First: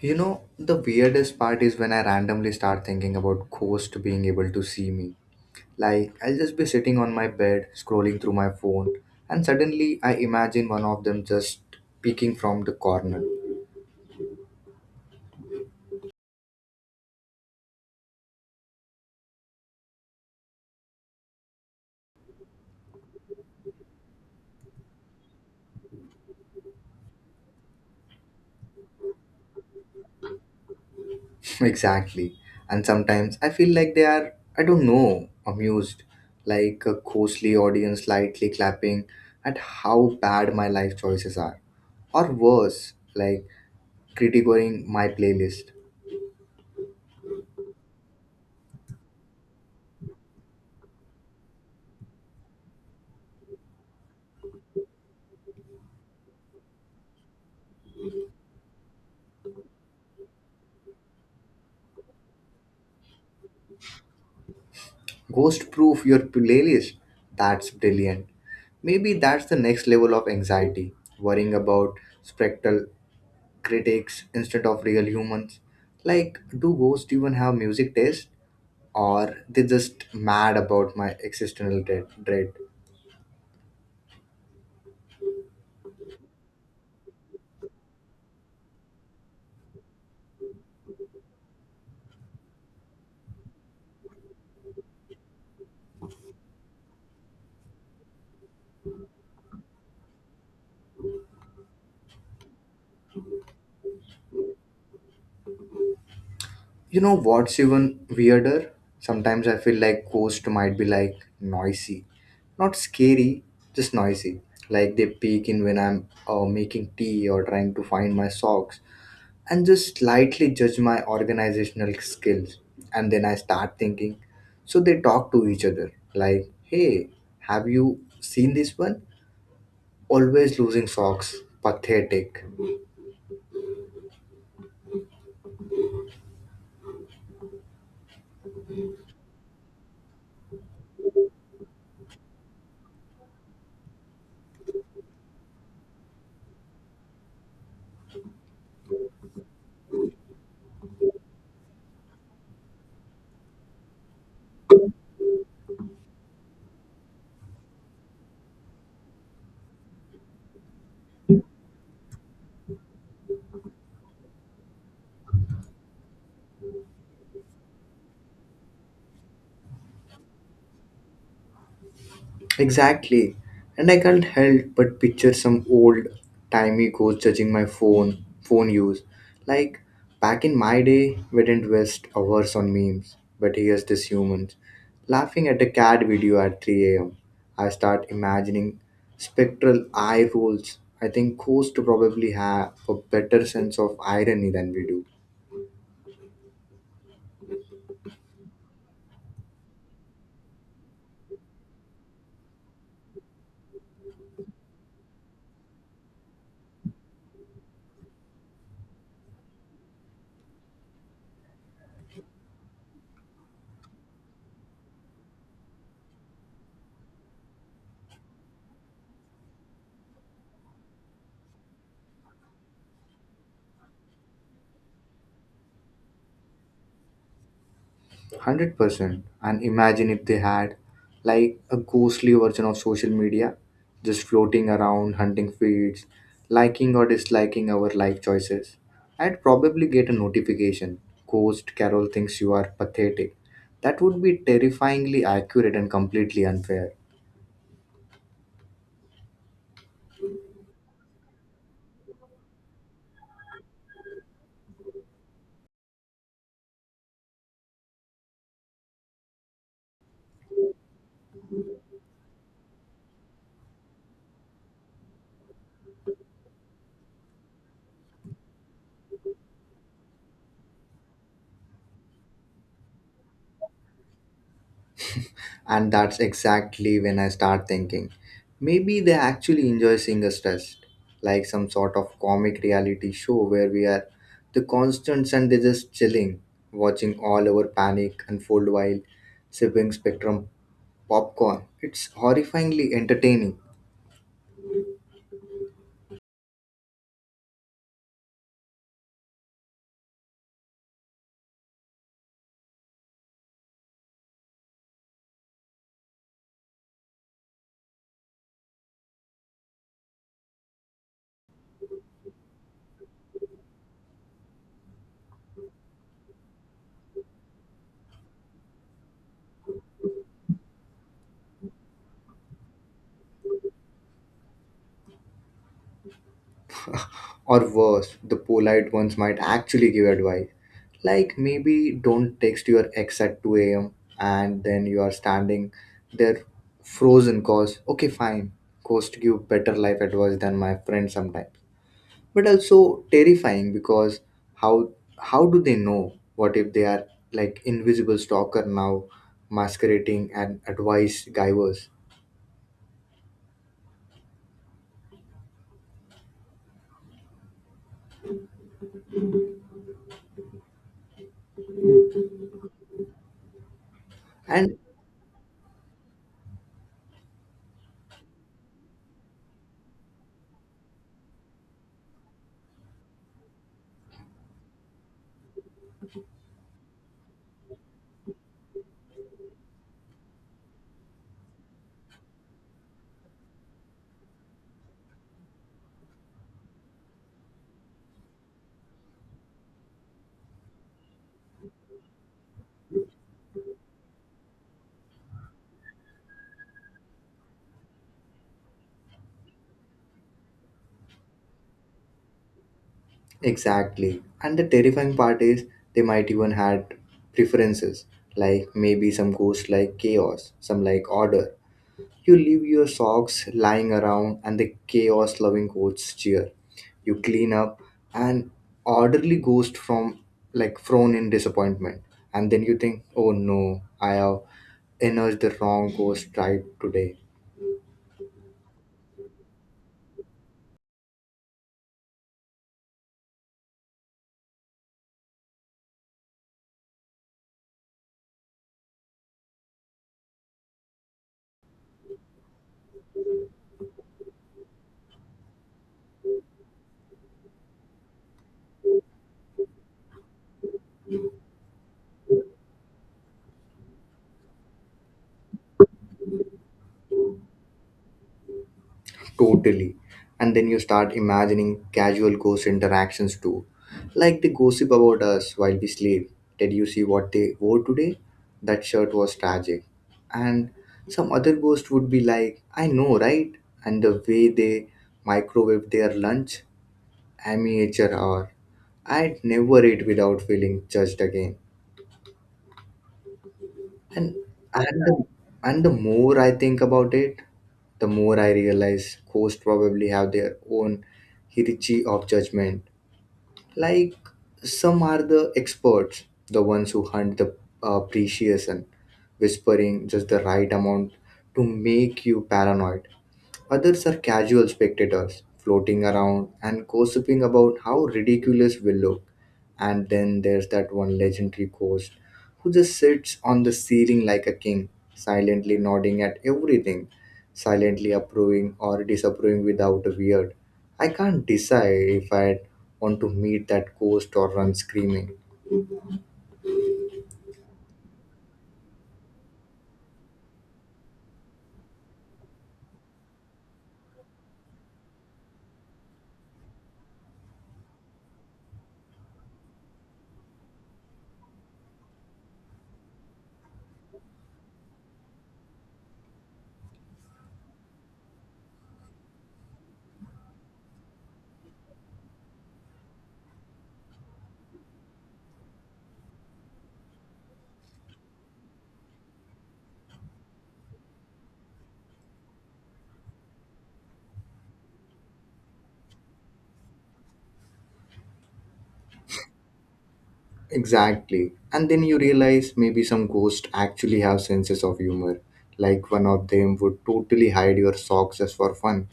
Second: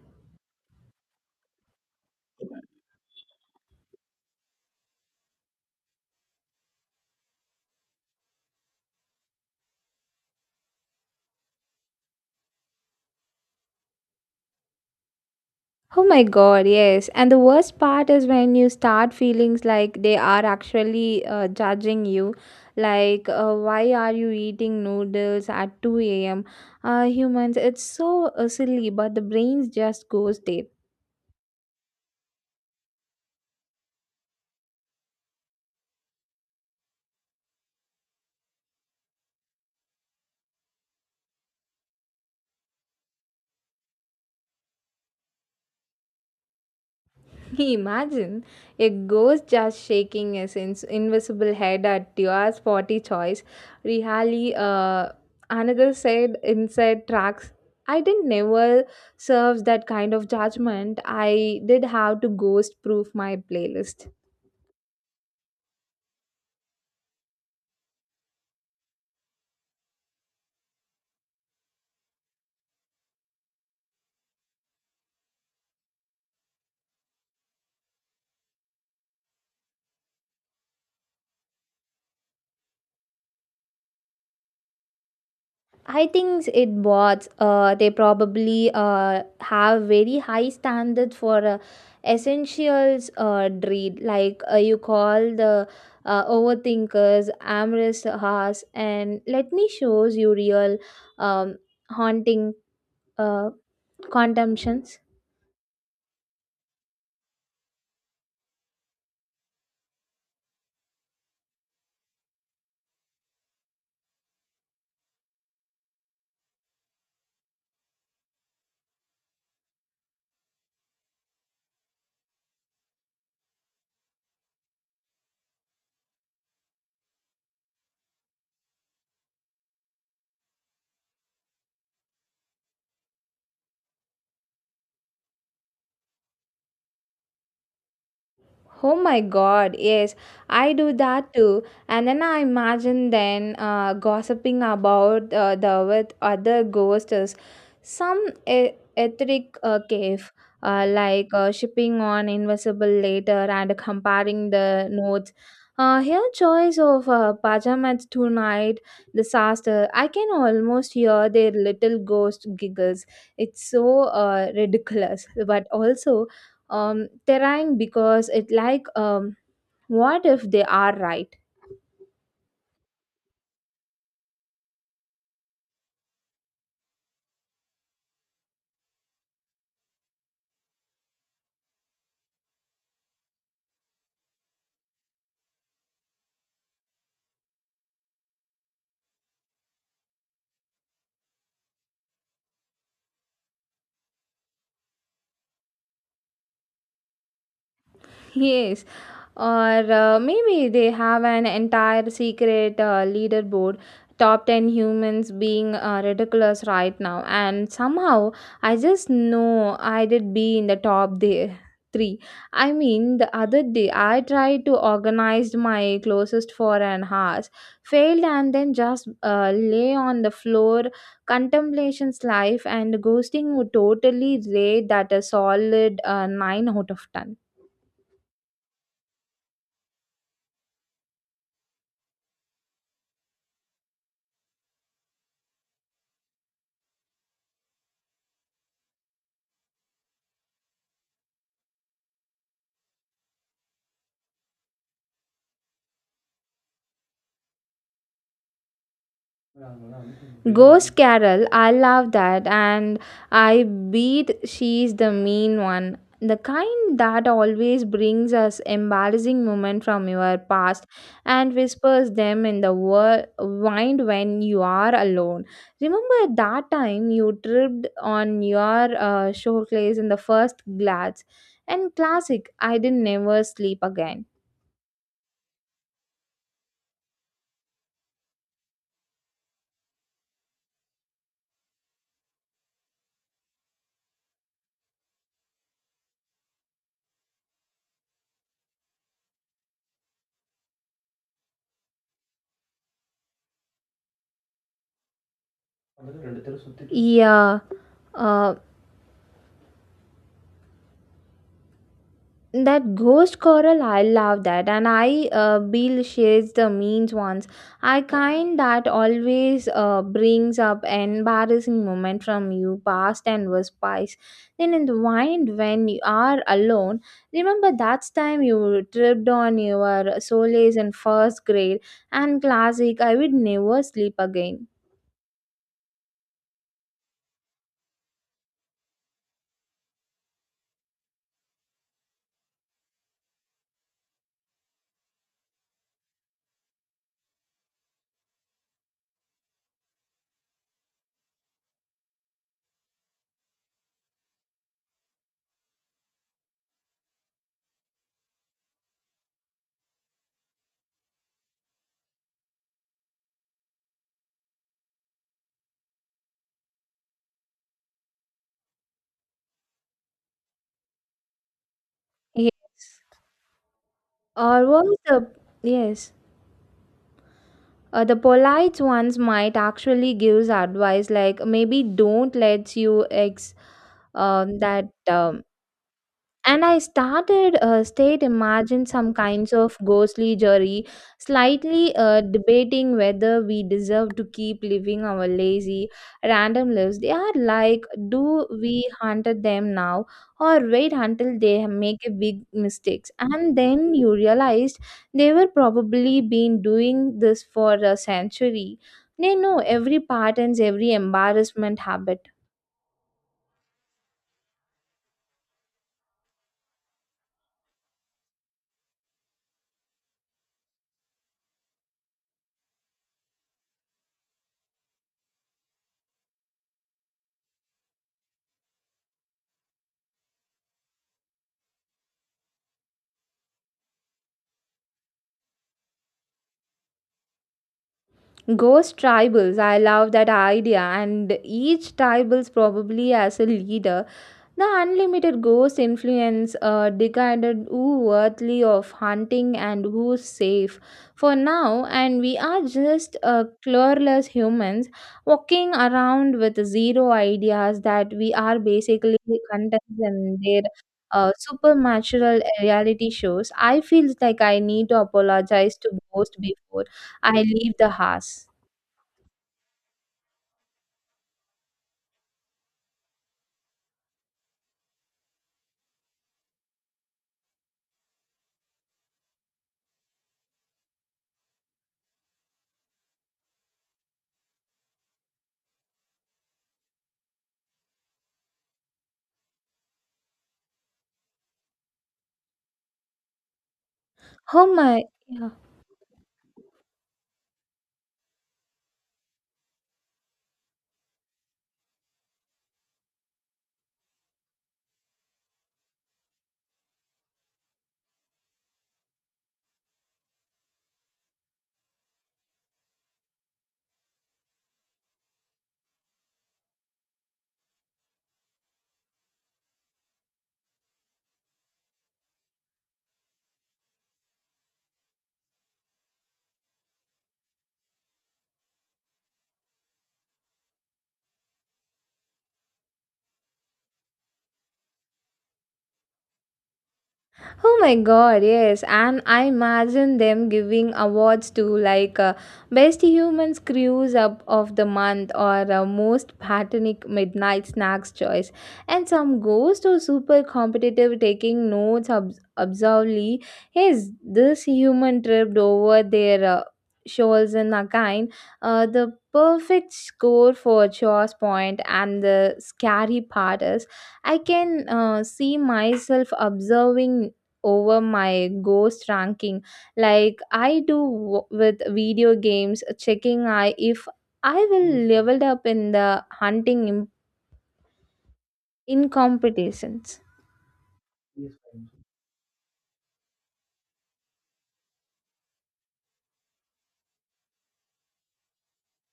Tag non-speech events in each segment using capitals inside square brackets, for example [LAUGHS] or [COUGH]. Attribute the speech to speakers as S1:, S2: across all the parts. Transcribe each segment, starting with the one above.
S1: You know, the weirdest part is when I randomly start thinking about ghost being able to see me. Like, I'll just be sitting on my bed, scrolling through my phone, and suddenly I imagine one of them just peeking from the corner.
S2: Oh my god, yes. And the worst part is when you start feelings like they are actually judging you. Why are you eating noodles at 2 a.m.? Humans, it's so silly, but the brain just goes there.
S1: [LAUGHS] Exactly. And sometimes I feel like they are, I don't know, amused. Like a ghostly audience slightly clapping at how bad my life choices are. Or worse, like critiquing my playlist.
S2: [LAUGHS] Imagine a ghost just shaking his ins invisible head at your spotty choice. Really, another said inside tracks. I didn't never serves that kind of judgment. I did have to ghost proof my playlist.
S1: Ghost proof your playlist. That's brilliant. Maybe that's the next level of anxiety, worrying about spectral critics instead of real humans. Like, do ghosts even have music taste? Or they just mad about my existential dread?
S2: I think it bots. They probably have very high standard for essentials dread. Like you call the overthinkers, amorous hearts, and let me shows you real um, haunting uh, contemptions.
S1: You know what's even weirder? Sometimes I feel like ghosts might be like noisy. Not scary, just noisy. Like they peek in when I'm making tea or trying to find my socks and just lightly judge my organizational skills. And then I start thinking, so they talk to each other like, hey, have you seen this one? Always losing socks, pathetic.
S2: Oh my God, yes, I do that too. And then I imagine then gossiping about the with other ghosts, some etheric cave, like shipping on invisible later and comparing the notes. Her choice of pajamas tonight disaster. I can almost hear their little ghost giggles. It's so ridiculous, but also terrifying because it like what if they are right.
S1: Exactly. And I can't help but picture some old timey ghost judging my phone use. Like back in my day, we didn't waste hours on memes, but here's this humans laughing at a cat video at 3 a.m. I start imagining spectral eye rolls. I think ghosts probably have a better sense of irony than we do.
S2: [LAUGHS] Yes, or maybe they have an entire secret leaderboard top 10 humans being ridiculous right now, and somehow I just know I did be in the top there. Three. I mean, the other day I tried to organize my closest for an hour, failed, and then just lay on the floor, contemplation's life, and ghosting would totally rate that a solid nine out of ten.
S1: 100%. And imagine if they had like a ghostly version of social media, just floating around, hunting feeds, liking or disliking our life choices. I'd probably get a notification Ghost Carol thinks you are pathetic. That would be terrifyingly accurate and completely unfair.
S2: Ghost Carol, I love that, and I beat she's the mean one. The kind that always brings us embarrassing moments from your past and whispers them in the wind when you are alone. Remember that time you tripped on your showcase in the first glance? And classic, I didn't never sleep again.
S1: And that's exactly when I start thinking maybe they actually enjoy seeing us stressed, like some sort of comic reality show where we are the constants and they're just chilling, watching all our panic unfold while sipping spectrum popcorn. It's horrifyingly entertaining.
S2: [LAUGHS] Yeah, uh, that ghost coral I love that and I bill shares the means ones I kind that always brings up embarrassing moment from you past and was spice then in the wind when you are alone. Remember that time you tripped on your soles in first grade and classic I would never sleep again.
S1: Or worse, the polite ones might actually give advice. Like maybe don't text your ex at 2 a.m. and then you are standing there frozen cause, okay, fine, cost give better life advice than my friend sometimes. But also terrifying because how how do they know? What if they are like invisible stalker now masquerading and advice givers?
S2: Ye- or
S1: And
S2: what was the yes. The polite ones might actually gives advice like maybe don't let you ex that and I started state imagine some kinds of ghostly jury, slightly debating whether we deserve to keep living our lazy, random lives. They are like, do we hunted them now or wait until they make a big mistakes? And then you realized they were probably been doing this for a century. They know every patterns, every embarrassment habit.
S1: exactly. And the terrifying part is they might even had preferences, like maybe some ghosts like chaos, some like order. You leave your socks lying around and the chaos loving ghosts cheer. You clean up an orderly ghost from like frown in disappointment. And then you think, oh no, I have energized the wrong ghost tribe today.
S2: Ghost tribals, I love that idea, and each tribals probably has a leader. The unlimited ghost influence decided who worthy of hunting and who's safe for now, and we are just clueless humans walking around with zero ideas that we are basically contents in their supernatural reality shows. I feel like I need to apologize to ghost before I leave the house.
S1: Totally. And then you start imagining casual ghost interactions too. Like they gossip about us while we sleep. Did you see what they wore today? That shirt was tragic. And some other ghost would be like, I know, right? And the way they microwave their lunch, amateur hour. I'd never eat without feeling judged again. And
S2: Oh my
S1: and the,
S2: yeah.
S1: and the more I think about it, the more I realize ghosts probably have their own hierarchy of judgment. Like some are the experts, the ones who hunt the precious and whispering just the right amount to make you paranoid. Others are casual spectators, floating around and gossiping about how ridiculous we look. And then there's that one legendary ghost who just sits on the ceiling like a king, silently nodding at everything, silently approving or disapproving without a word. I can't decide if I want to meet that ghost or run screaming.
S2: Oh my god, yes. And I imagine them giving awards to like best human screws up of the month or most patronic midnight snacks choice. And some ghost or super competitive taking notes observably. Yes, this human tripped over their shoulders in a kind. The perfect score for choice point and the scary part is I can see myself observing over my ghost ranking like I do with video games checking I if I will leveled up in the hunting in competitions.
S1: Exactly. And then you realize maybe some ghosts actually have senses of humor. Like one of them would totally hide your socks just for fun,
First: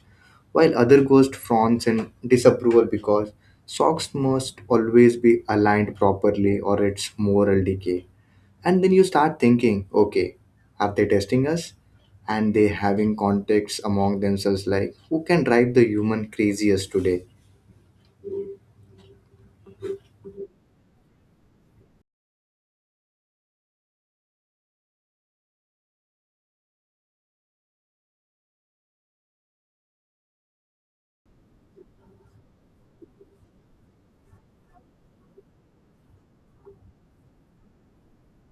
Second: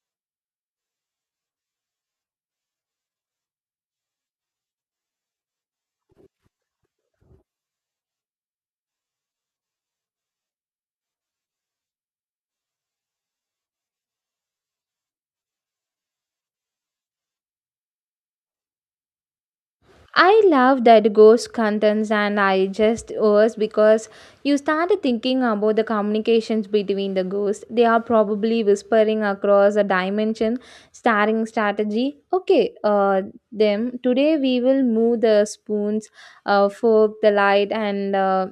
S1: while other ghost frowns in disapproval because socks must always be aligned properly or it's moral decay. And then you start thinking, okay, are they testing us? And they having contacts among themselves like who can drive the human craziest today?
S2: I love that ghost contents and I just was because you started thinking about the communications between the ghosts they are probably whispering across a dimension starring strategy okay them today we will move the spoons fork the light and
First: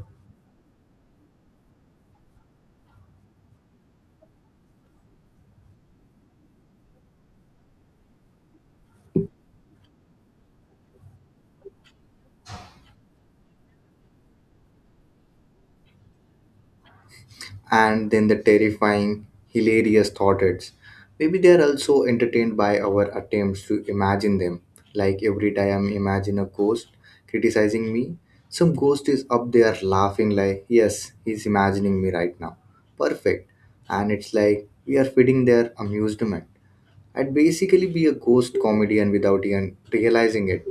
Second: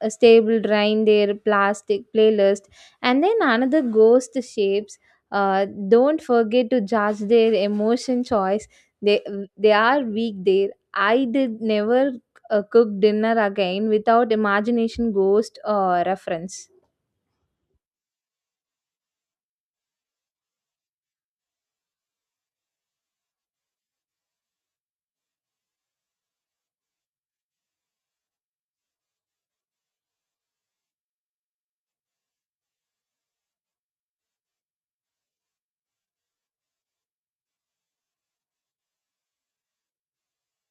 S2: a stable drain their plastic playlist and then another ghost shapes uh, don't forget to judge their emotion choice they they are weak there I did never cook dinner again without imagination ghost reference.
S1: And then the terrifying, hilarious thought hits. Maybe they are also entertained by our attempts to imagine them. Like every time I imagine a ghost criticizing me, some ghost is up there laughing like, yes, he's imagining me right now. Perfect. And it's like we are feeding their amusement. I'd basically be a ghost comedian without even realizing it.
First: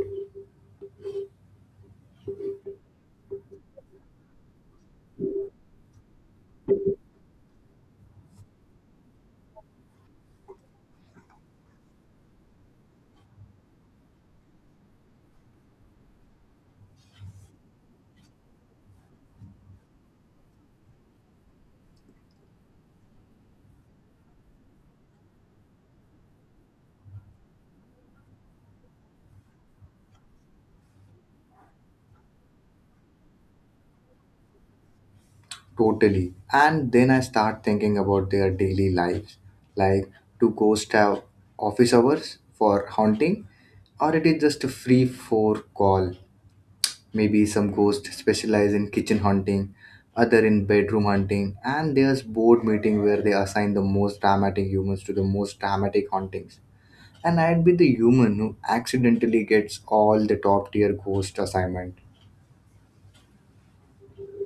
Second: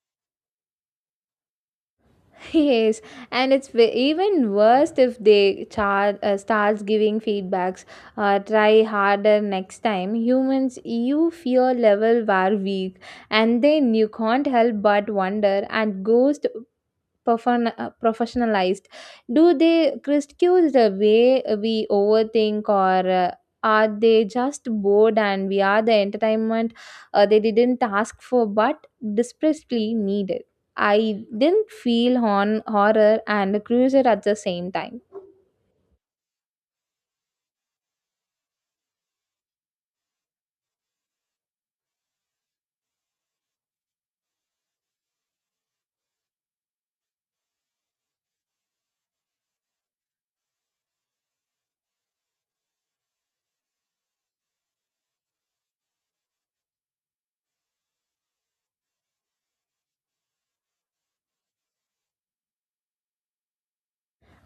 S2: [LAUGHS] Yes, and it's even worse if they starts giving feedbacks. Try harder next time. Humans, you fear level were weak, and then you can't help but wonder. And ghost Profan professionalized, do they critique the way we overthink or are they just bored and we are the entertainment they didn't ask for but desperately needed. I didn't feel horror and cruiser at the same time.
S1: Totally. And then I start thinking about their daily lives. Like, do ghosts have office hours for haunting? Or it is just a free for call? Maybe some ghosts specialize in kitchen haunting, other in bedroom hunting, and there's board meeting where they assign the most dramatic humans to the most dramatic hauntings. And I'd be the human who accidentally gets all the top tier ghost assignment.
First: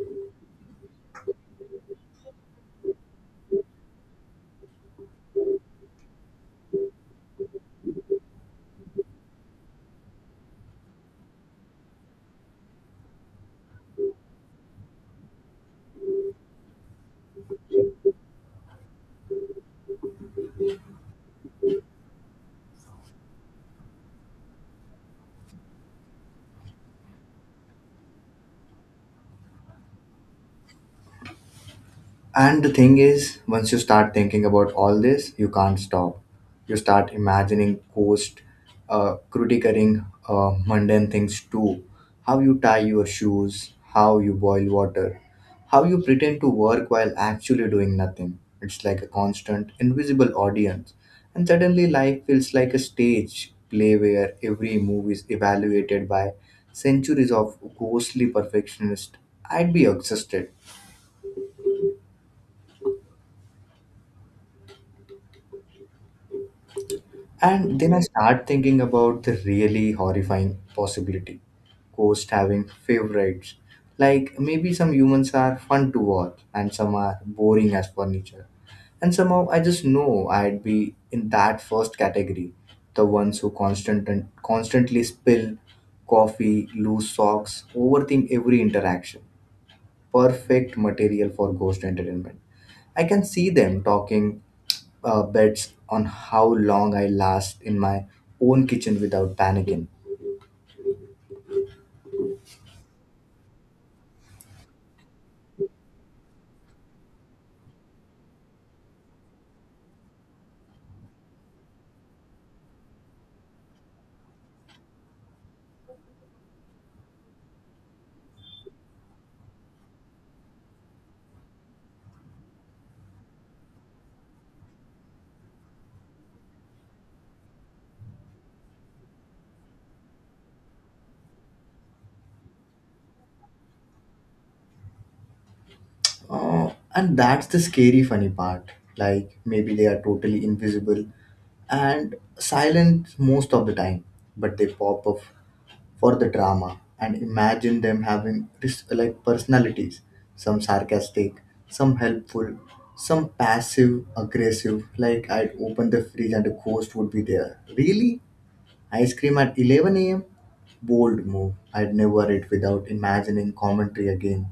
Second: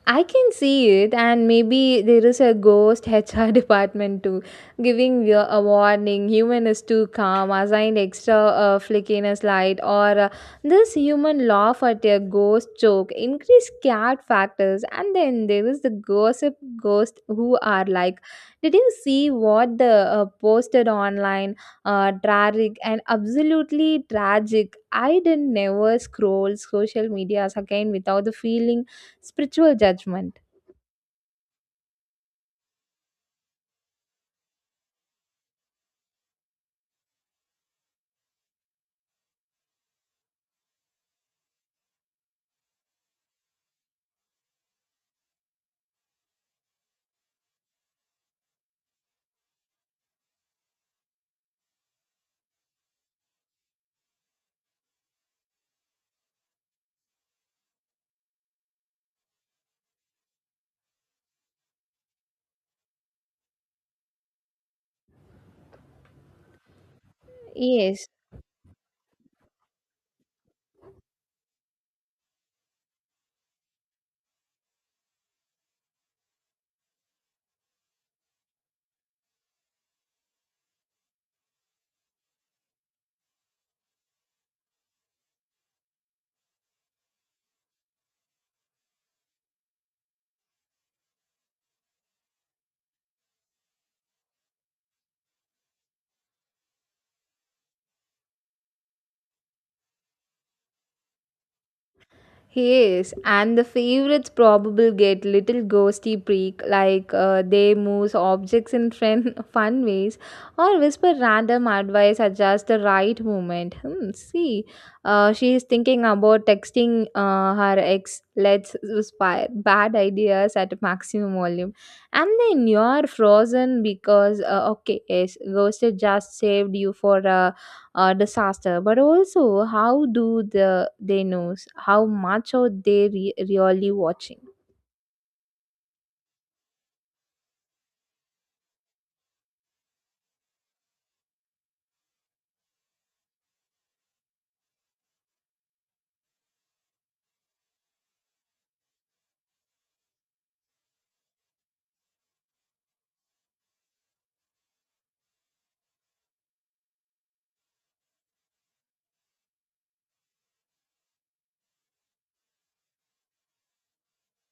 S2: I can see it, and maybe there is a ghost [LAUGHS] HR department too, giving you a warning. Human is too calm, assigned extra flickiness light, or this human laugh at a ghost joke, increase cat factors, and then there is the gossip ghost who are like, did you see what the posted online? Tragic and absolutely tragic. I didn't never scroll social medias again without the feeling spiritual judgment.
S1: And the thing is, once you start thinking about all this, you can't stop. You start imagining ghosts, critiquing mundane things too. How you tie your shoes, how you boil water, how you pretend to work while actually doing nothing. It's like a constant, invisible audience. And suddenly life feels like a stage play where every move is evaluated by centuries of ghostly perfectionists. I'd be exhausted. And then I
S2: Yes.
S1: start thinking about the really horrifying possibility ghosts having favorites. Like maybe some humans are fun to watch and some are boring as furniture. And somehow I just know I'd be in that first category the ones who constant and constantly spill coffee, lose socks, overthink every interaction. Perfect material for ghost entertainment. I can see them talking bets on how long I last in my own kitchen without panicking.
S2: Yes, and the favorites probably get little ghosty prick, like they move objects in friend, [LAUGHS] fun ways or whisper random advice at just the right moment. Hmm, see, she is thinking about texting her ex. Let's spy bad ideas at maximum volume, and then you're frozen because okay, yes, ghosted just saved you for a disaster but also how do the they knows how much are they really watching.
S1: And that's the scary, funny part. Like, maybe they are totally invisible and silent most of the time, but they pop up for the drama. And imagine them having this, like personalities some sarcastic, some helpful, some passive aggressive. Like, I'd open the fridge and a ghost would be there. Really? Ice cream at 11 a.m.? Bold move. I'd never eat without imagining commentary again.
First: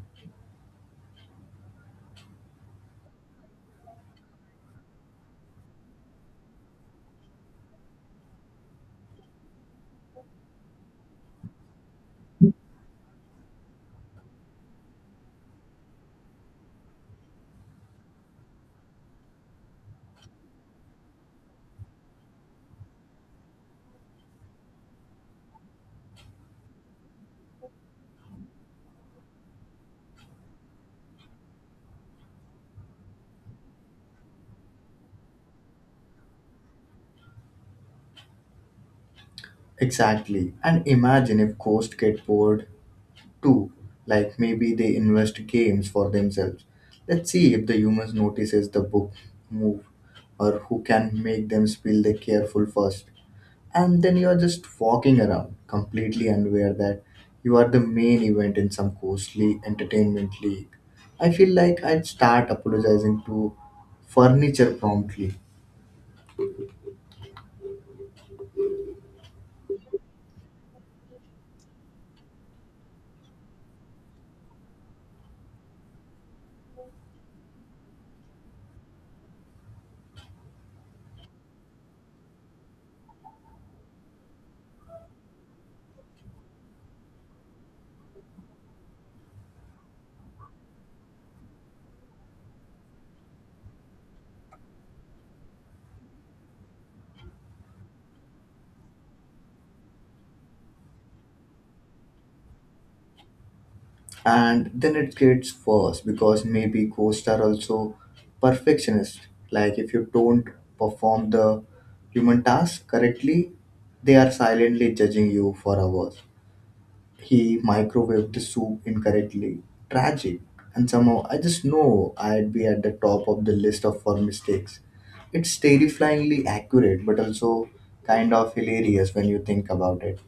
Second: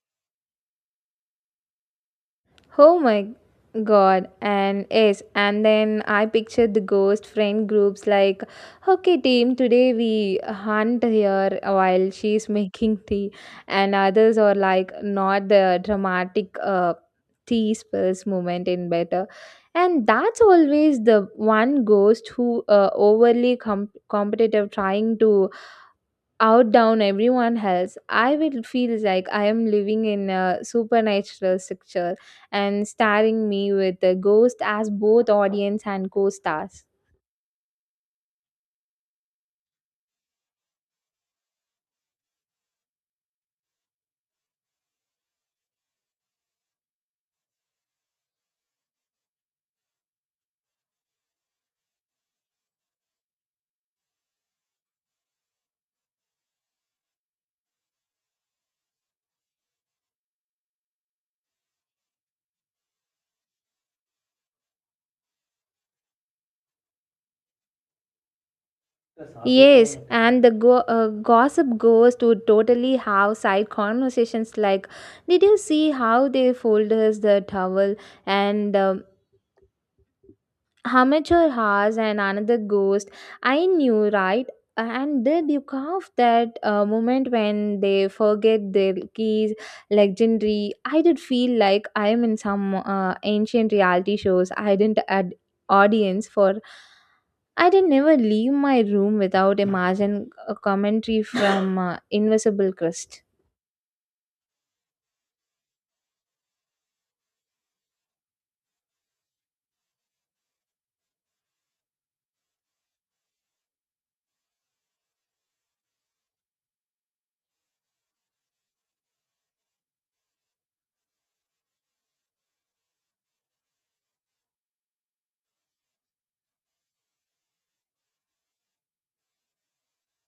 S2: Oh my god, and yes, and then I pictured the ghost friend groups like okay team today we hunt here while she's [LAUGHS] making tea and others are like not the dramatic tea spills moment in better and that's always the one ghost who overly competitive trying to out down everyone else. I will feel like I am living in a supernatural structure and starring me with a ghost as both audience and co-stars.
S1: Exactly. And imagine if ghosts get bored too. Like maybe they invest games for themselves. Let's see if the humans notices the book move or who can make them spill the careful first. And then you are just walking around completely unaware that you are the main event in some costly entertainment league. I feel like I'd start apologizing to furniture promptly,
S2: Yes, and the gossip ghost would totally have side conversations like, did you see how they folded the towel? And amateur has and another ghost. I knew, right? And did you carve that moment when they forget their keys? Legendary. I did feel like I am in some ancient reality shows. I didn't add audience for. I did never leave my room without imagine a commentary from Invisible Crust.
S1: and then it gets worse because maybe ghosts are also perfectionist. Like if you don't perform the human task correctly, they are silently judging you for hours. He microwaved the soup incorrectly. Tragic. And somehow I just know I'd be at the top of the list of for mistakes. It's terrifyingly accurate but also kind of hilarious when you think about it.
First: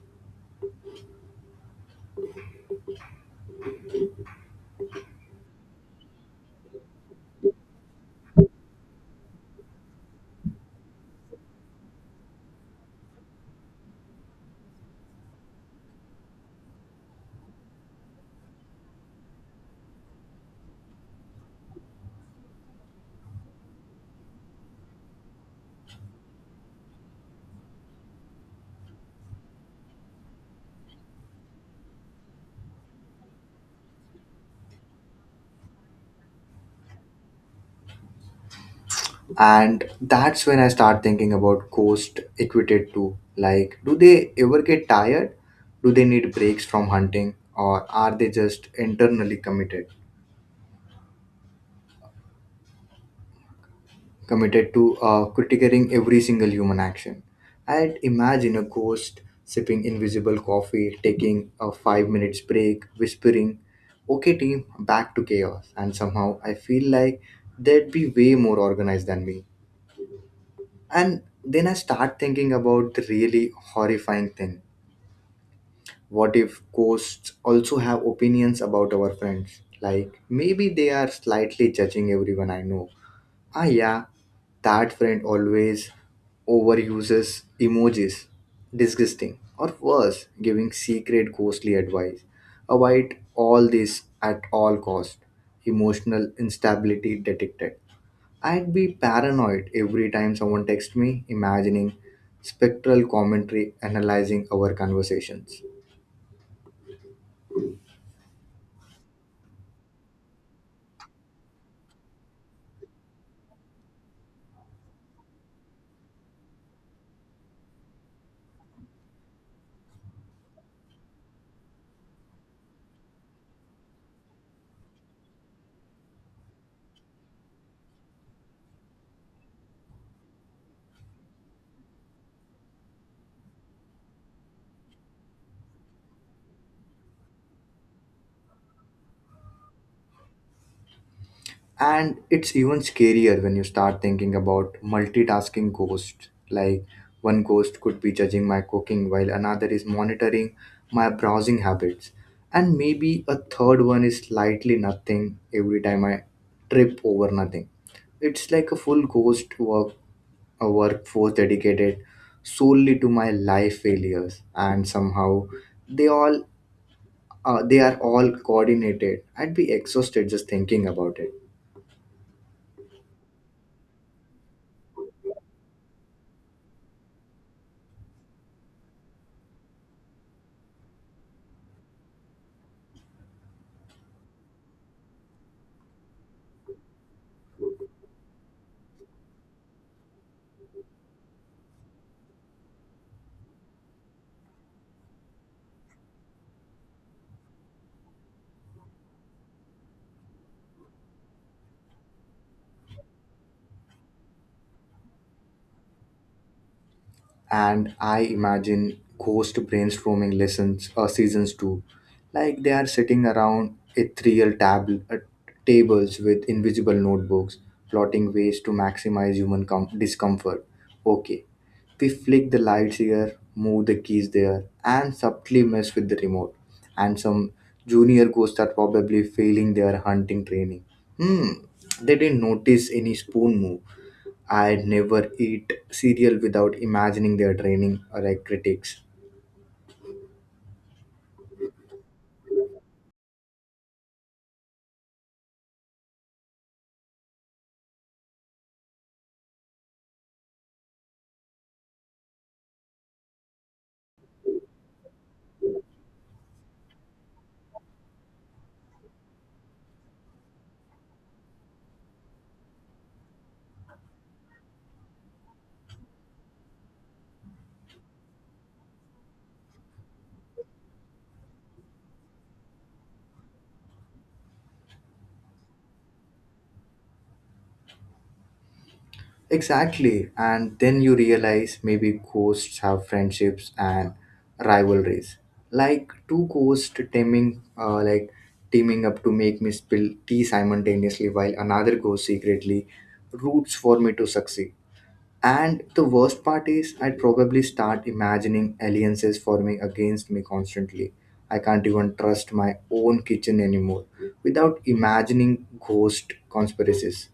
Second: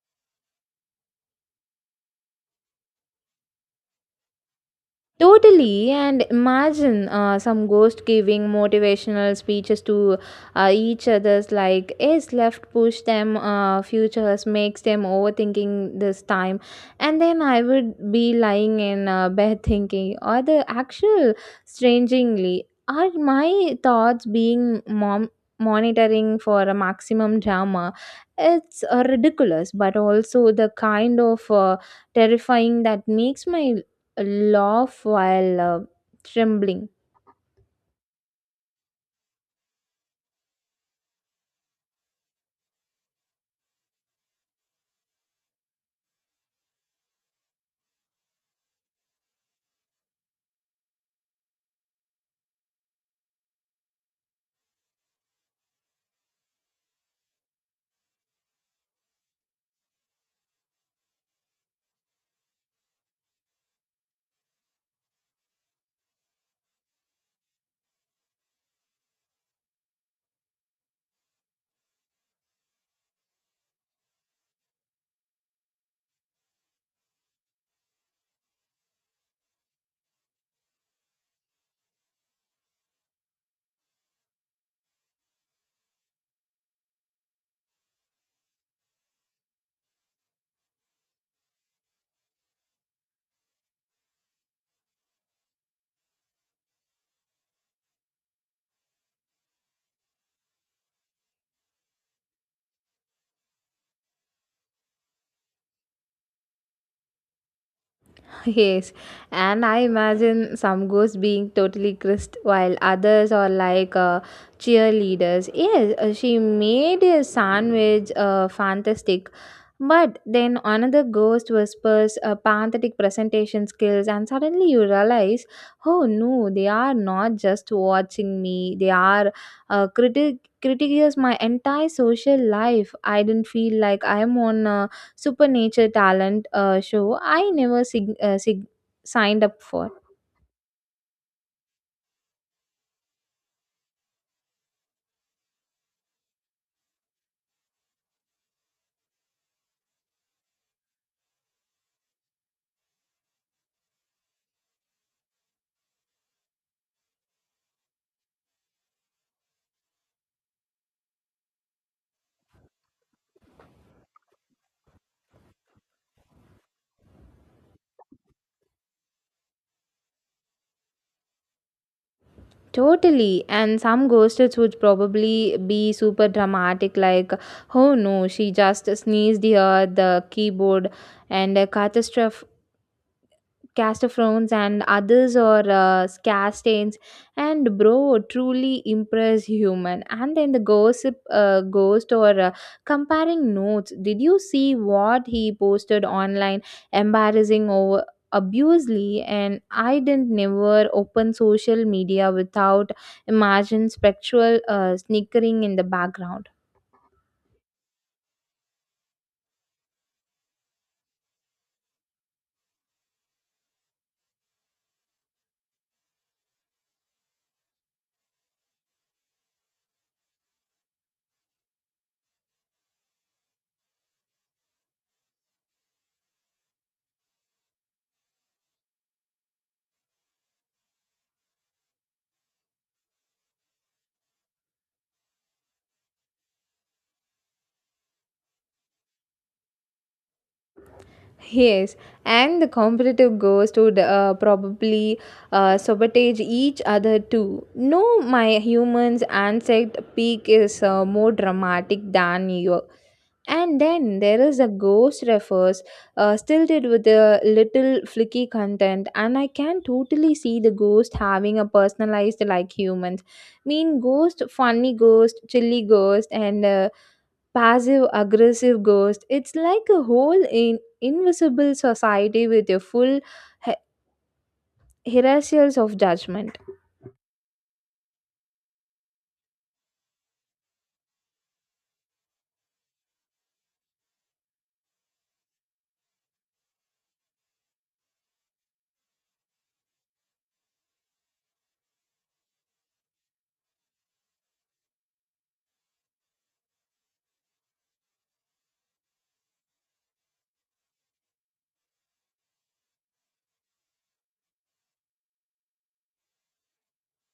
S2: Totally, and imagine some ghost giving motivational speeches to each others like is left push them futures makes them overthinking this time, and then I would be lying in bed thinking or the actual strangely are my thoughts being mom monitoring for a maximum drama. It's ridiculous, but also the kind of terrifying that makes my laugh while trembling.
S1: And that's when I start thinking about ghost equated to like, do they ever get tired? Do they need breaks from hunting? Or are they just internally committed to critiquing every single human action. I'd imagine a ghost sipping invisible coffee, taking a 5 minutes break, whispering, okay, team, back to chaos. And somehow I feel like they'd be way more organized than me. And then I start thinking about the really horrifying thing. What if ghosts also have opinions about our friends? Like, maybe they are slightly judging everyone I know. Ah, yeah, that friend always overuses emojis. Disgusting. Or worse, giving secret ghostly advice. Avoid all this at all cost. Emotional instability detected. I'd be paranoid every time someone texts me, imagining spectral commentary analyzing our conversations.
S2: [LAUGHS] Yes, and I imagine some ghosts being totally crisp while others are like cheerleaders. Yes, she made a sandwich fantastic. But then another ghost whispers pathetic presentation skills, and suddenly you realize, oh no, they are not just watching me, they are critic critiques my entire social life. I didn't feel like I am on a supernature talent show I never signed up for.
S1: And it's even scarier when you start thinking about multitasking ghosts. Like, one ghost could be judging my cooking while another is monitoring my browsing habits. And maybe a third one is slightly nothing every time I trip over nothing. It's like a full ghost work, a workforce dedicated solely to my life failures. And somehow they all they are all coordinated. I'd be exhausted just thinking about it.
S2: Totally, and some ghosted would probably be super dramatic, like, oh no, she just sneezed here, the keyboard, and a catastrophe Castaphrones and others or Castanes and bro truly impress human and then the gossip ghost or comparing notes did you see what he posted online embarrassing over abusely and I didn't never open social media without imagine spectral snickering in the background.
S1: And I imagine ghost brainstorming lessons or seasons too. Like they are sitting around ethereal tables with invisible notebooks, plotting ways to maximize human discomfort. Okay, we flick the lights here, move the keys there, and subtly mess with the remote. And some junior ghosts are probably failing their hunting training. Hmm, they didn't notice any spoon move. I'd never eat cereal without imagining their training or like critics.
S2: Yes, and the competitive ghost would probably sabotage each other too. No, my human's insect peak is more dramatic than your. And then there is a ghost refers, stilted with a little flicky content, and I can totally see the ghost having a personalized like humans. Mean ghost, funny ghost, chilly ghost, and passive aggressive ghost. It's like a whole in invisible society with a full he- hierarchies of judgment.
S1: Exactly. And then you realize maybe ghosts have friendships and rivalries. Like like teaming up to make me spill tea simultaneously, while another ghost secretly roots for me to succeed. And the worst part is, I'd probably start imagining alliances forming against me constantly. I can't even trust my own kitchen anymore without imagining ghost conspiracies.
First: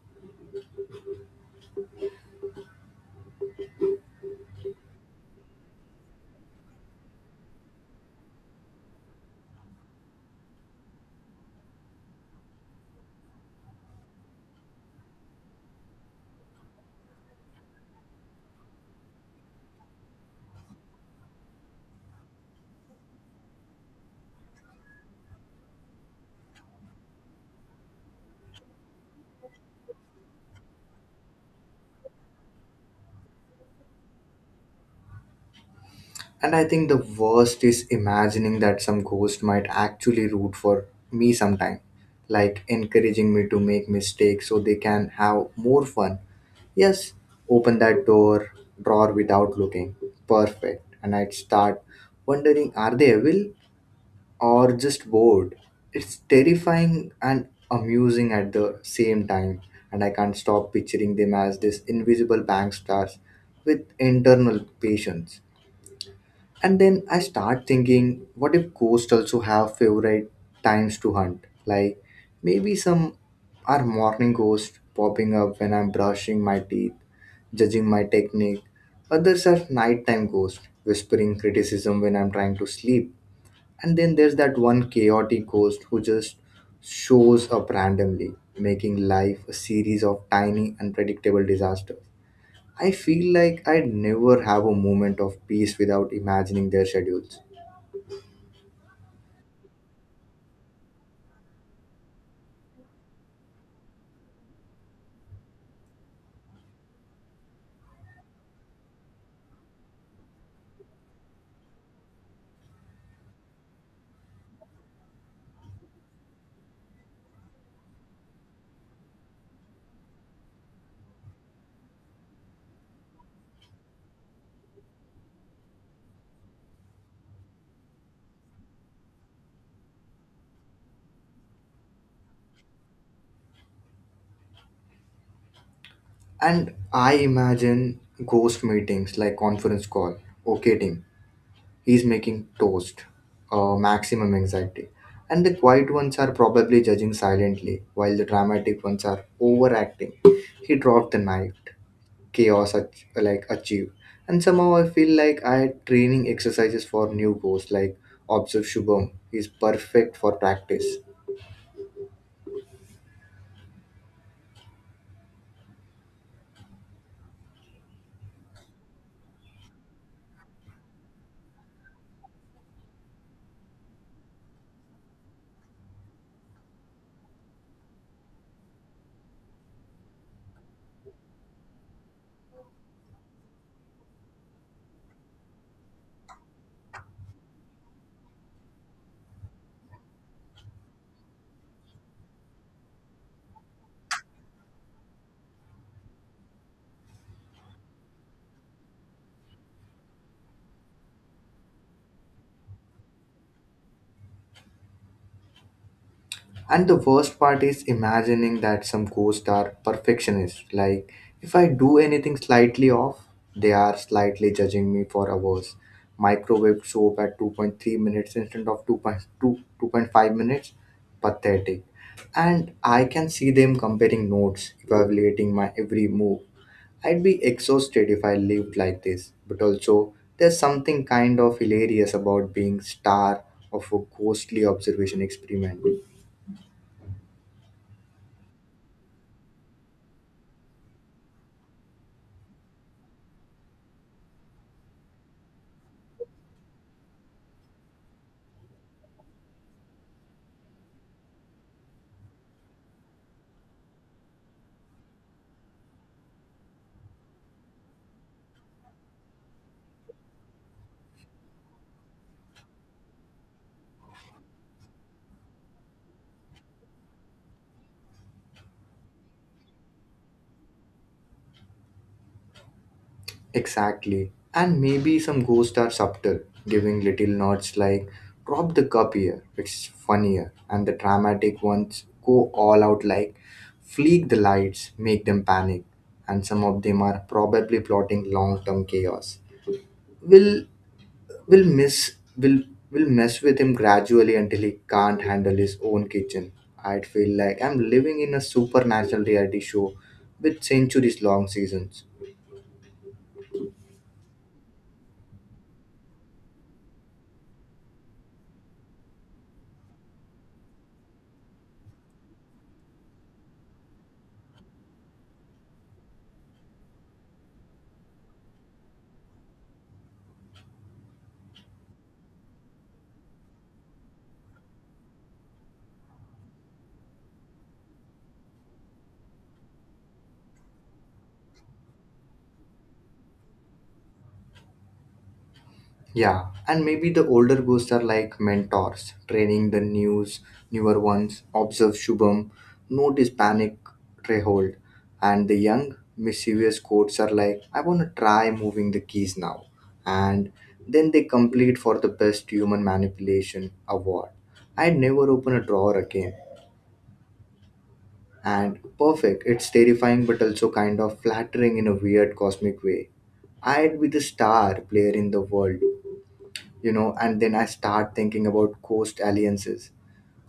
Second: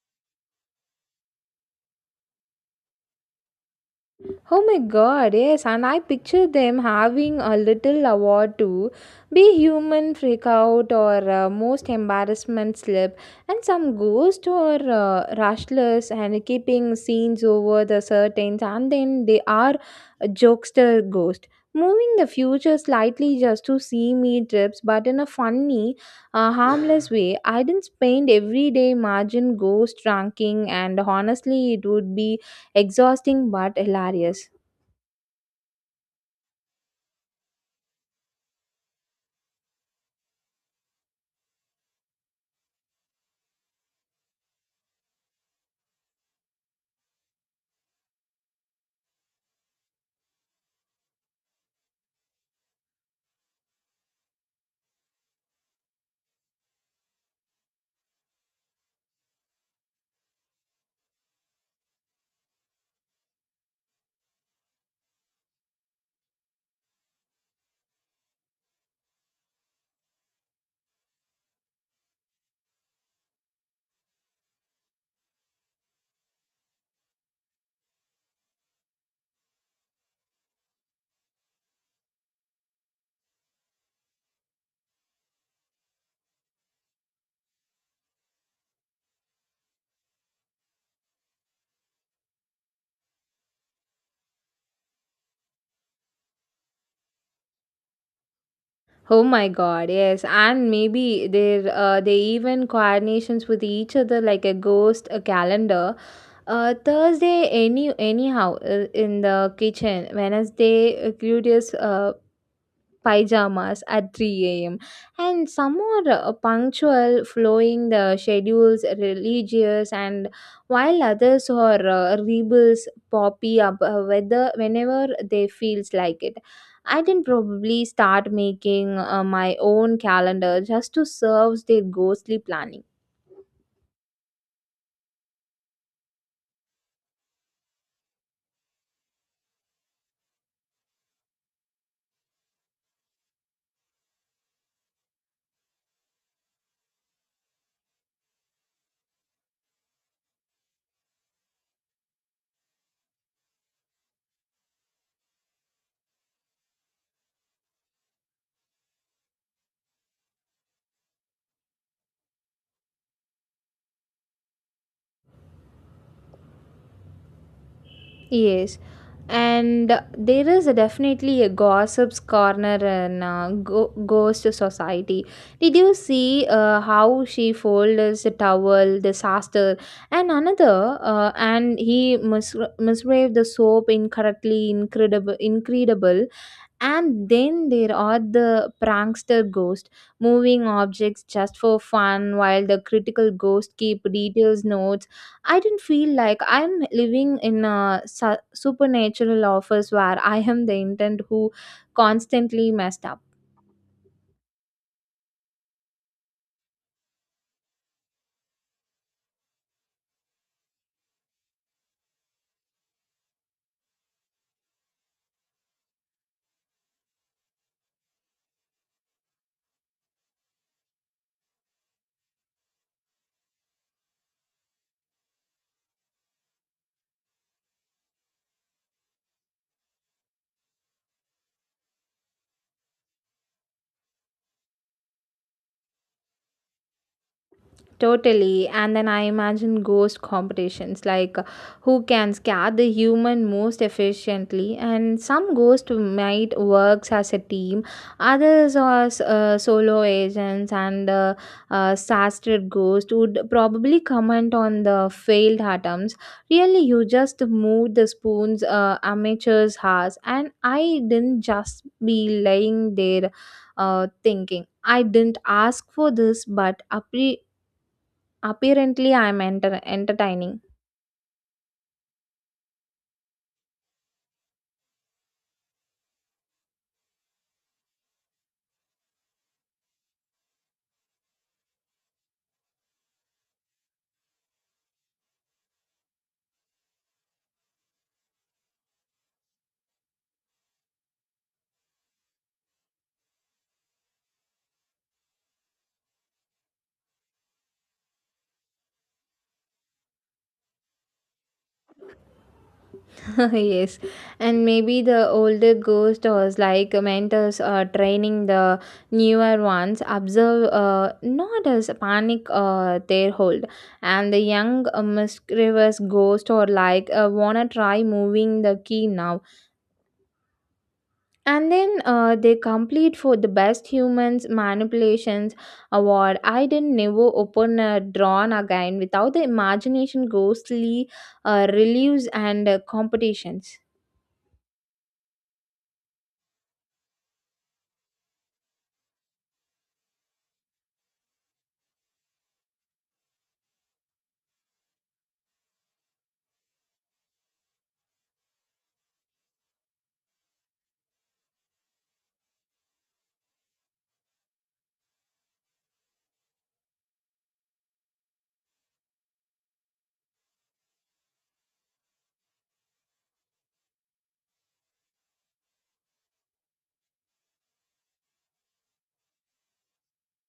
S2: Oh my god, yes, and I picture them having a little award too. Be human freak out or most embarrassment slip, and some ghost or rustlers and keeping scenes over the curtains, and then they are a jokester ghost. Moving the future slightly just to see me trips, but in a funny, harmless way. I didn't spend everyday margin ghost ranking, and honestly, it would be exhausting but hilarious.
S1: And I think the worst is imagining that some ghost might actually root for me sometime, like encouraging me to make mistakes so they can have more fun. Yes, open that door, drawer without looking. Perfect. And I'd start wondering are they evil or just bored. It's terrifying and amusing at the same time, and I can't stop picturing them as these invisible bank stars with internal patience. And then I start thinking, what if ghosts also have favorite times to hunt? Like maybe some are morning ghosts popping up when I'm brushing my teeth, judging my technique. Others are nighttime ghosts whispering criticism when I'm trying to sleep, and then there's that one chaotic ghost who just shows up randomly, making life a series of tiny, unpredictable disasters. I feel like I'd never have a moment of peace without imagining their schedules.
S2: Oh my god, yes. And maybe they even coordinations with each other like a ghost a calendar. Thursday anyhow in the kitchen. Wednesday curious pajamas at 3 a.m. And some are punctual, following the schedules, religious, and while others are rebels, poppy up whether whenever they feels like it. I can probably start making my own calendar just to serve their ghostly planning.
S1: And I imagine ghost meetings like conference call. Okay, team, he's making toast, maximum anxiety. And the quiet ones are probably judging silently, while the dramatic ones are overacting. He dropped the knife. Chaos like achieve. And somehow I feel like I had training exercises for new goals like observe Shubham is perfect for practice.
S2: Yes, and there is definitely a gossips corner in ghost society. Did you see how she folds the towel disaster and another and he misraved the soap incorrectly incredible and then there are the prankster ghost, moving objects just for fun while the critical ghost keep details notes. I didn't feel like I'm living in a supernatural office where I am the intent who constantly messed up.
S1: And the worst part is imagining that some ghosts are perfectionists. Like if I do anything slightly off, they are slightly judging me for hours. Microwave soap at 2.3 minutes instead of two point 5 minutes. Pathetic. And I can see them comparing notes, evaluating my every move. I'd be exhausted if I lived like this, but also there's something kind of hilarious about being star of a ghostly observation experiment.
S2: Totally. And then I imagine ghost competitions like who can scare the human most efficiently. And some ghost might works as a team, others are solo agents. And disaster ghost would probably comment on the failed attempts. Really, you just moved the spoons amateurs has, and I didn't just be lying there thinking. I didn't ask for this, but apparently, I'm entertaining.
S1: Exactly. And maybe some ghosts are subtle, giving little nods like drop the cup here, it's funnier. And the dramatic ones go all out like flick the lights, make them panic. And some of them are probably plotting long term chaos. Will will miss will mess with him gradually until he can't handle his own kitchen. I'd feel like I'm living in a supernatural reality show with centuries long seasons.
S2: [LAUGHS] Yes. And maybe the older ghost was like mentors training the newer ones, observe not as panic their hold. And the young mischievous ghost or like wanna try moving the key now and then they complete for the best humans manipulations award. I didn't never open a drawn again without the imagination ghostly reliefs and competitions.
S1: Yeah, and maybe the older ghosts are like mentors, training the newer ones, observe Shubham, notice panic, hold. And the young, mischievous goats are like, I want to try moving the keys now. And then they complete for the best human manipulation award. I'd never open a drawer again. And perfect, it's terrifying but also kind of flattering in a weird cosmic way. I'd be the star player in the world. You know, and then I start thinking about ghost alliances,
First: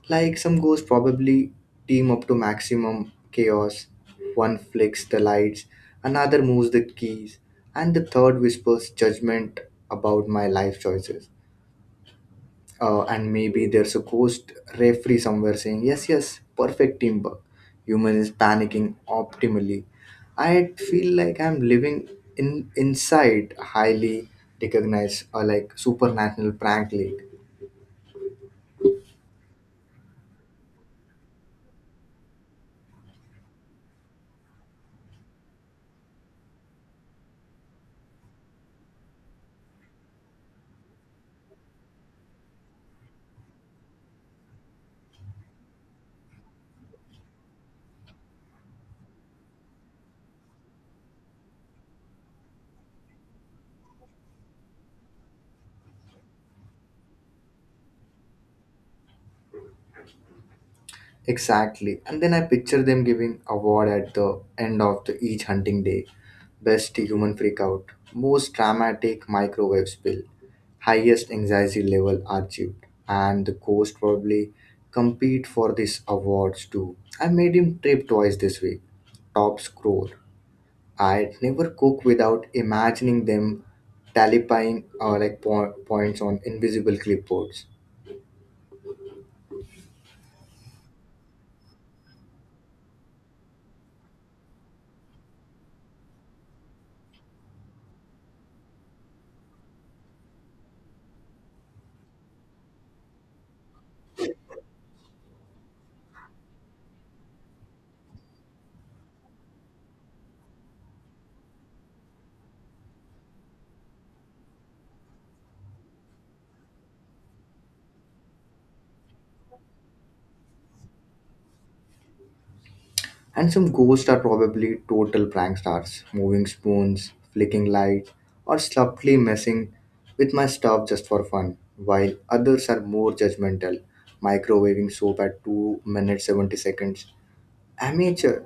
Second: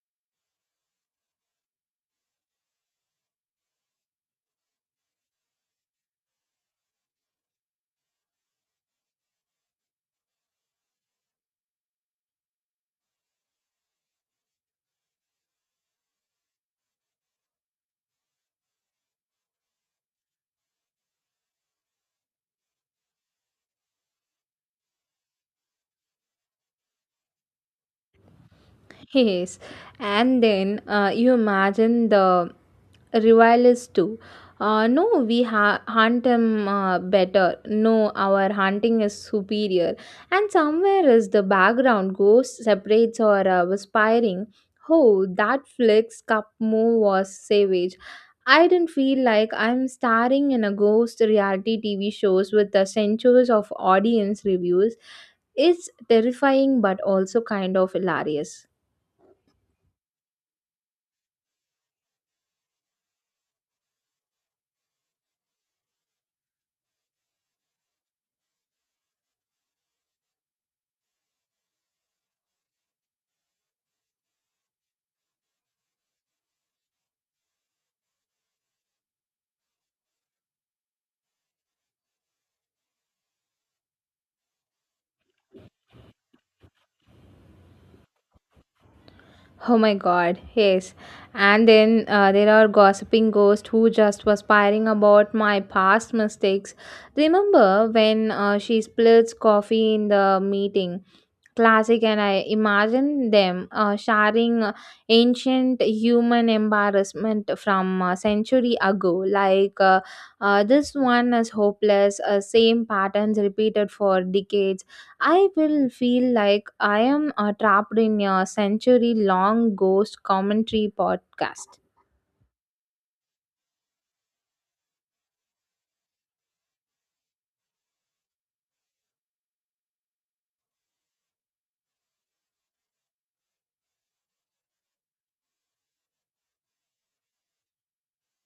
S1: like some ghosts probably team up to maximum chaos. One flicks the lights, another moves the keys, and the third whispers judgment about my life choices. And maybe there's a ghost referee somewhere saying, yes, yes, perfect teamwork, human is panicking optimally. I feel like I'm living in inside highly recognized or like supernatural prank league.
S2: Yes, and then you imagine the rivals too. No, we hunt him better. No, our hunting is superior. And somewhere is the background ghost separates or whispering. Oh, that flicks cup move was savage. I didn't feel like I'm starring in a ghost reality TV shows with the centuries of audience reviews. It's terrifying but also kind of hilarious.
S1: Exactly. And then I picture them giving award at the end of the each hunting day. Best human freakout, most dramatic microwave spill, highest anxiety level achieved, and the ghost probably compete for these awards too. I made him trip twice this week. Top score. I never cook without imagining them tallying like points on invisible clipboards.
S2: Oh my god, yes. And then there are gossiping ghosts who just was prying about my past mistakes. Remember when she splits coffee in the meeting? Classic, and I imagine them sharing ancient human embarrassment from a century ago. Like, this one is hopeless, same patterns repeated for decades. I will feel like I am trapped in a century long ghost commentary podcast.
S1: And some ghosts are probably total prank stars, moving spoons, flicking light, or subtly messing with my stuff just for fun, while others are more judgmental, microwaving soap at 2 minutes 70 seconds. Amateur.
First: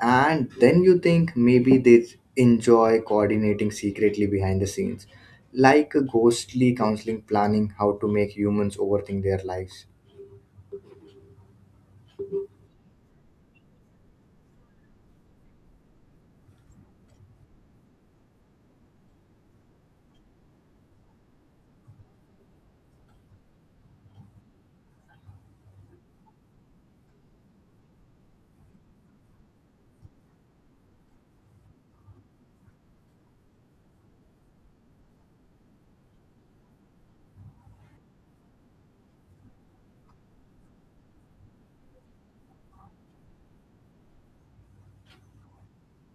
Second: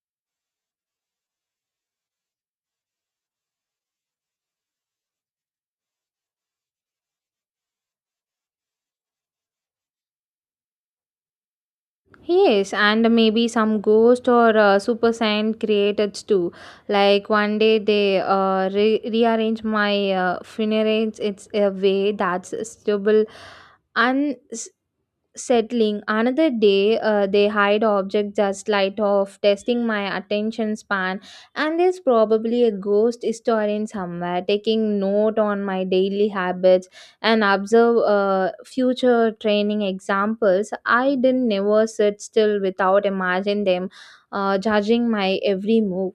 S1: And then you think maybe they enjoy coordinating secretly behind the scenes, like a ghostly counseling planning how to make humans overthink their lives.
S2: Yes, and maybe some ghost or super saiyan created too. Like one day they rearrange my funerals. It's a way that's stable, un- settling. Another day, they hide objects just light off, testing my attention span. And there's probably a ghost historian somewhere taking note on my daily habits and observe future training examples. I didn't never sit still without imagine them judging my every move.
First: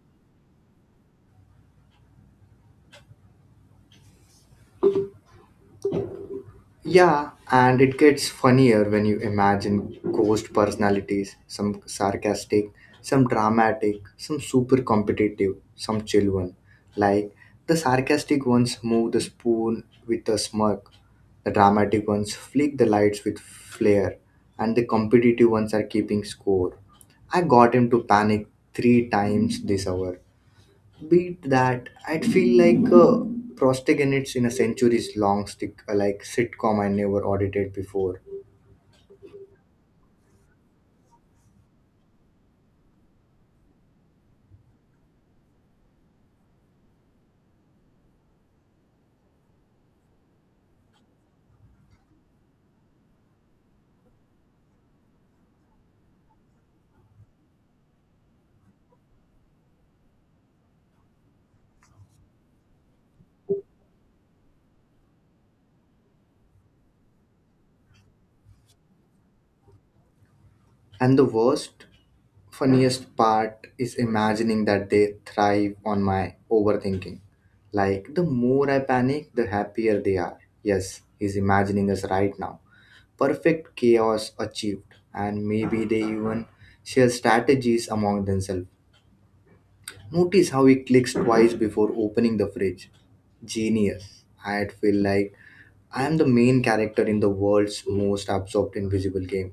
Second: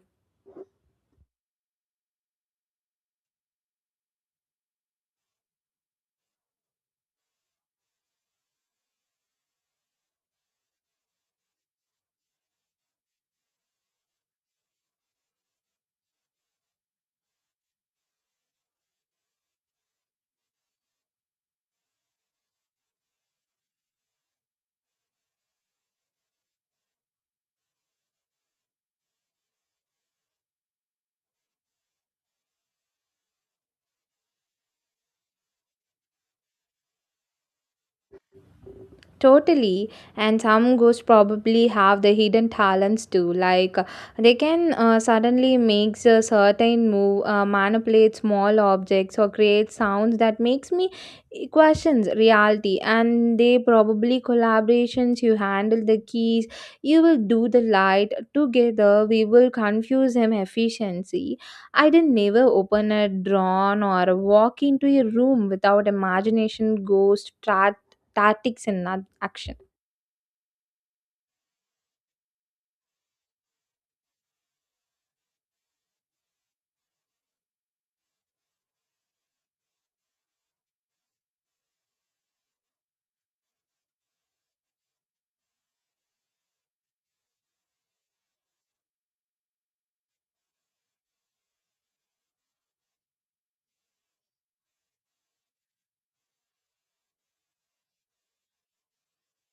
S1: Yeah, and it gets funnier when you imagine ghost personalities, some sarcastic, some dramatic, some super competitive, some chill one. Like the sarcastic ones move the spoon with a smirk, the dramatic ones flick the lights with flair, and the competitive ones are keeping score. I got him to panic three times this hour. Beat that. I'd feel like prostagenids in a centuries long stick sitcom I never audited before.
S2: Totally, and some ghosts probably have the hidden talents too. Like they can suddenly make a certain move, manipulate small objects, or create sounds that makes me questions reality. And they probably collaborations. You handle the keys. You will do the light together. We will confuse him efficiency. I didn't never open a drawn or walk into a room without imagination ghost tactics and not action.
S1: And the worst, funniest part is imagining that they thrive on my overthinking. Like the more I panic, the happier they are. Yes, he's imagining us right now. Perfect chaos achieved. And maybe they even share strategies among themselves. Notice how he clicks twice before opening the fridge. Genius. I'd feel like I am the main character in the world's most absorbed invisible game.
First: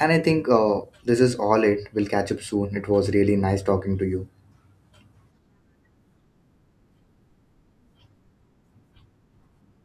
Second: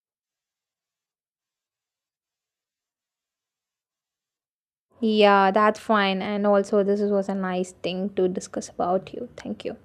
S1: And I think this is all it. We'll catch up soon. It was really nice talking to you.
S2: Yeah, that's fine. And also, this was a nice thing to discuss about you. Thank you.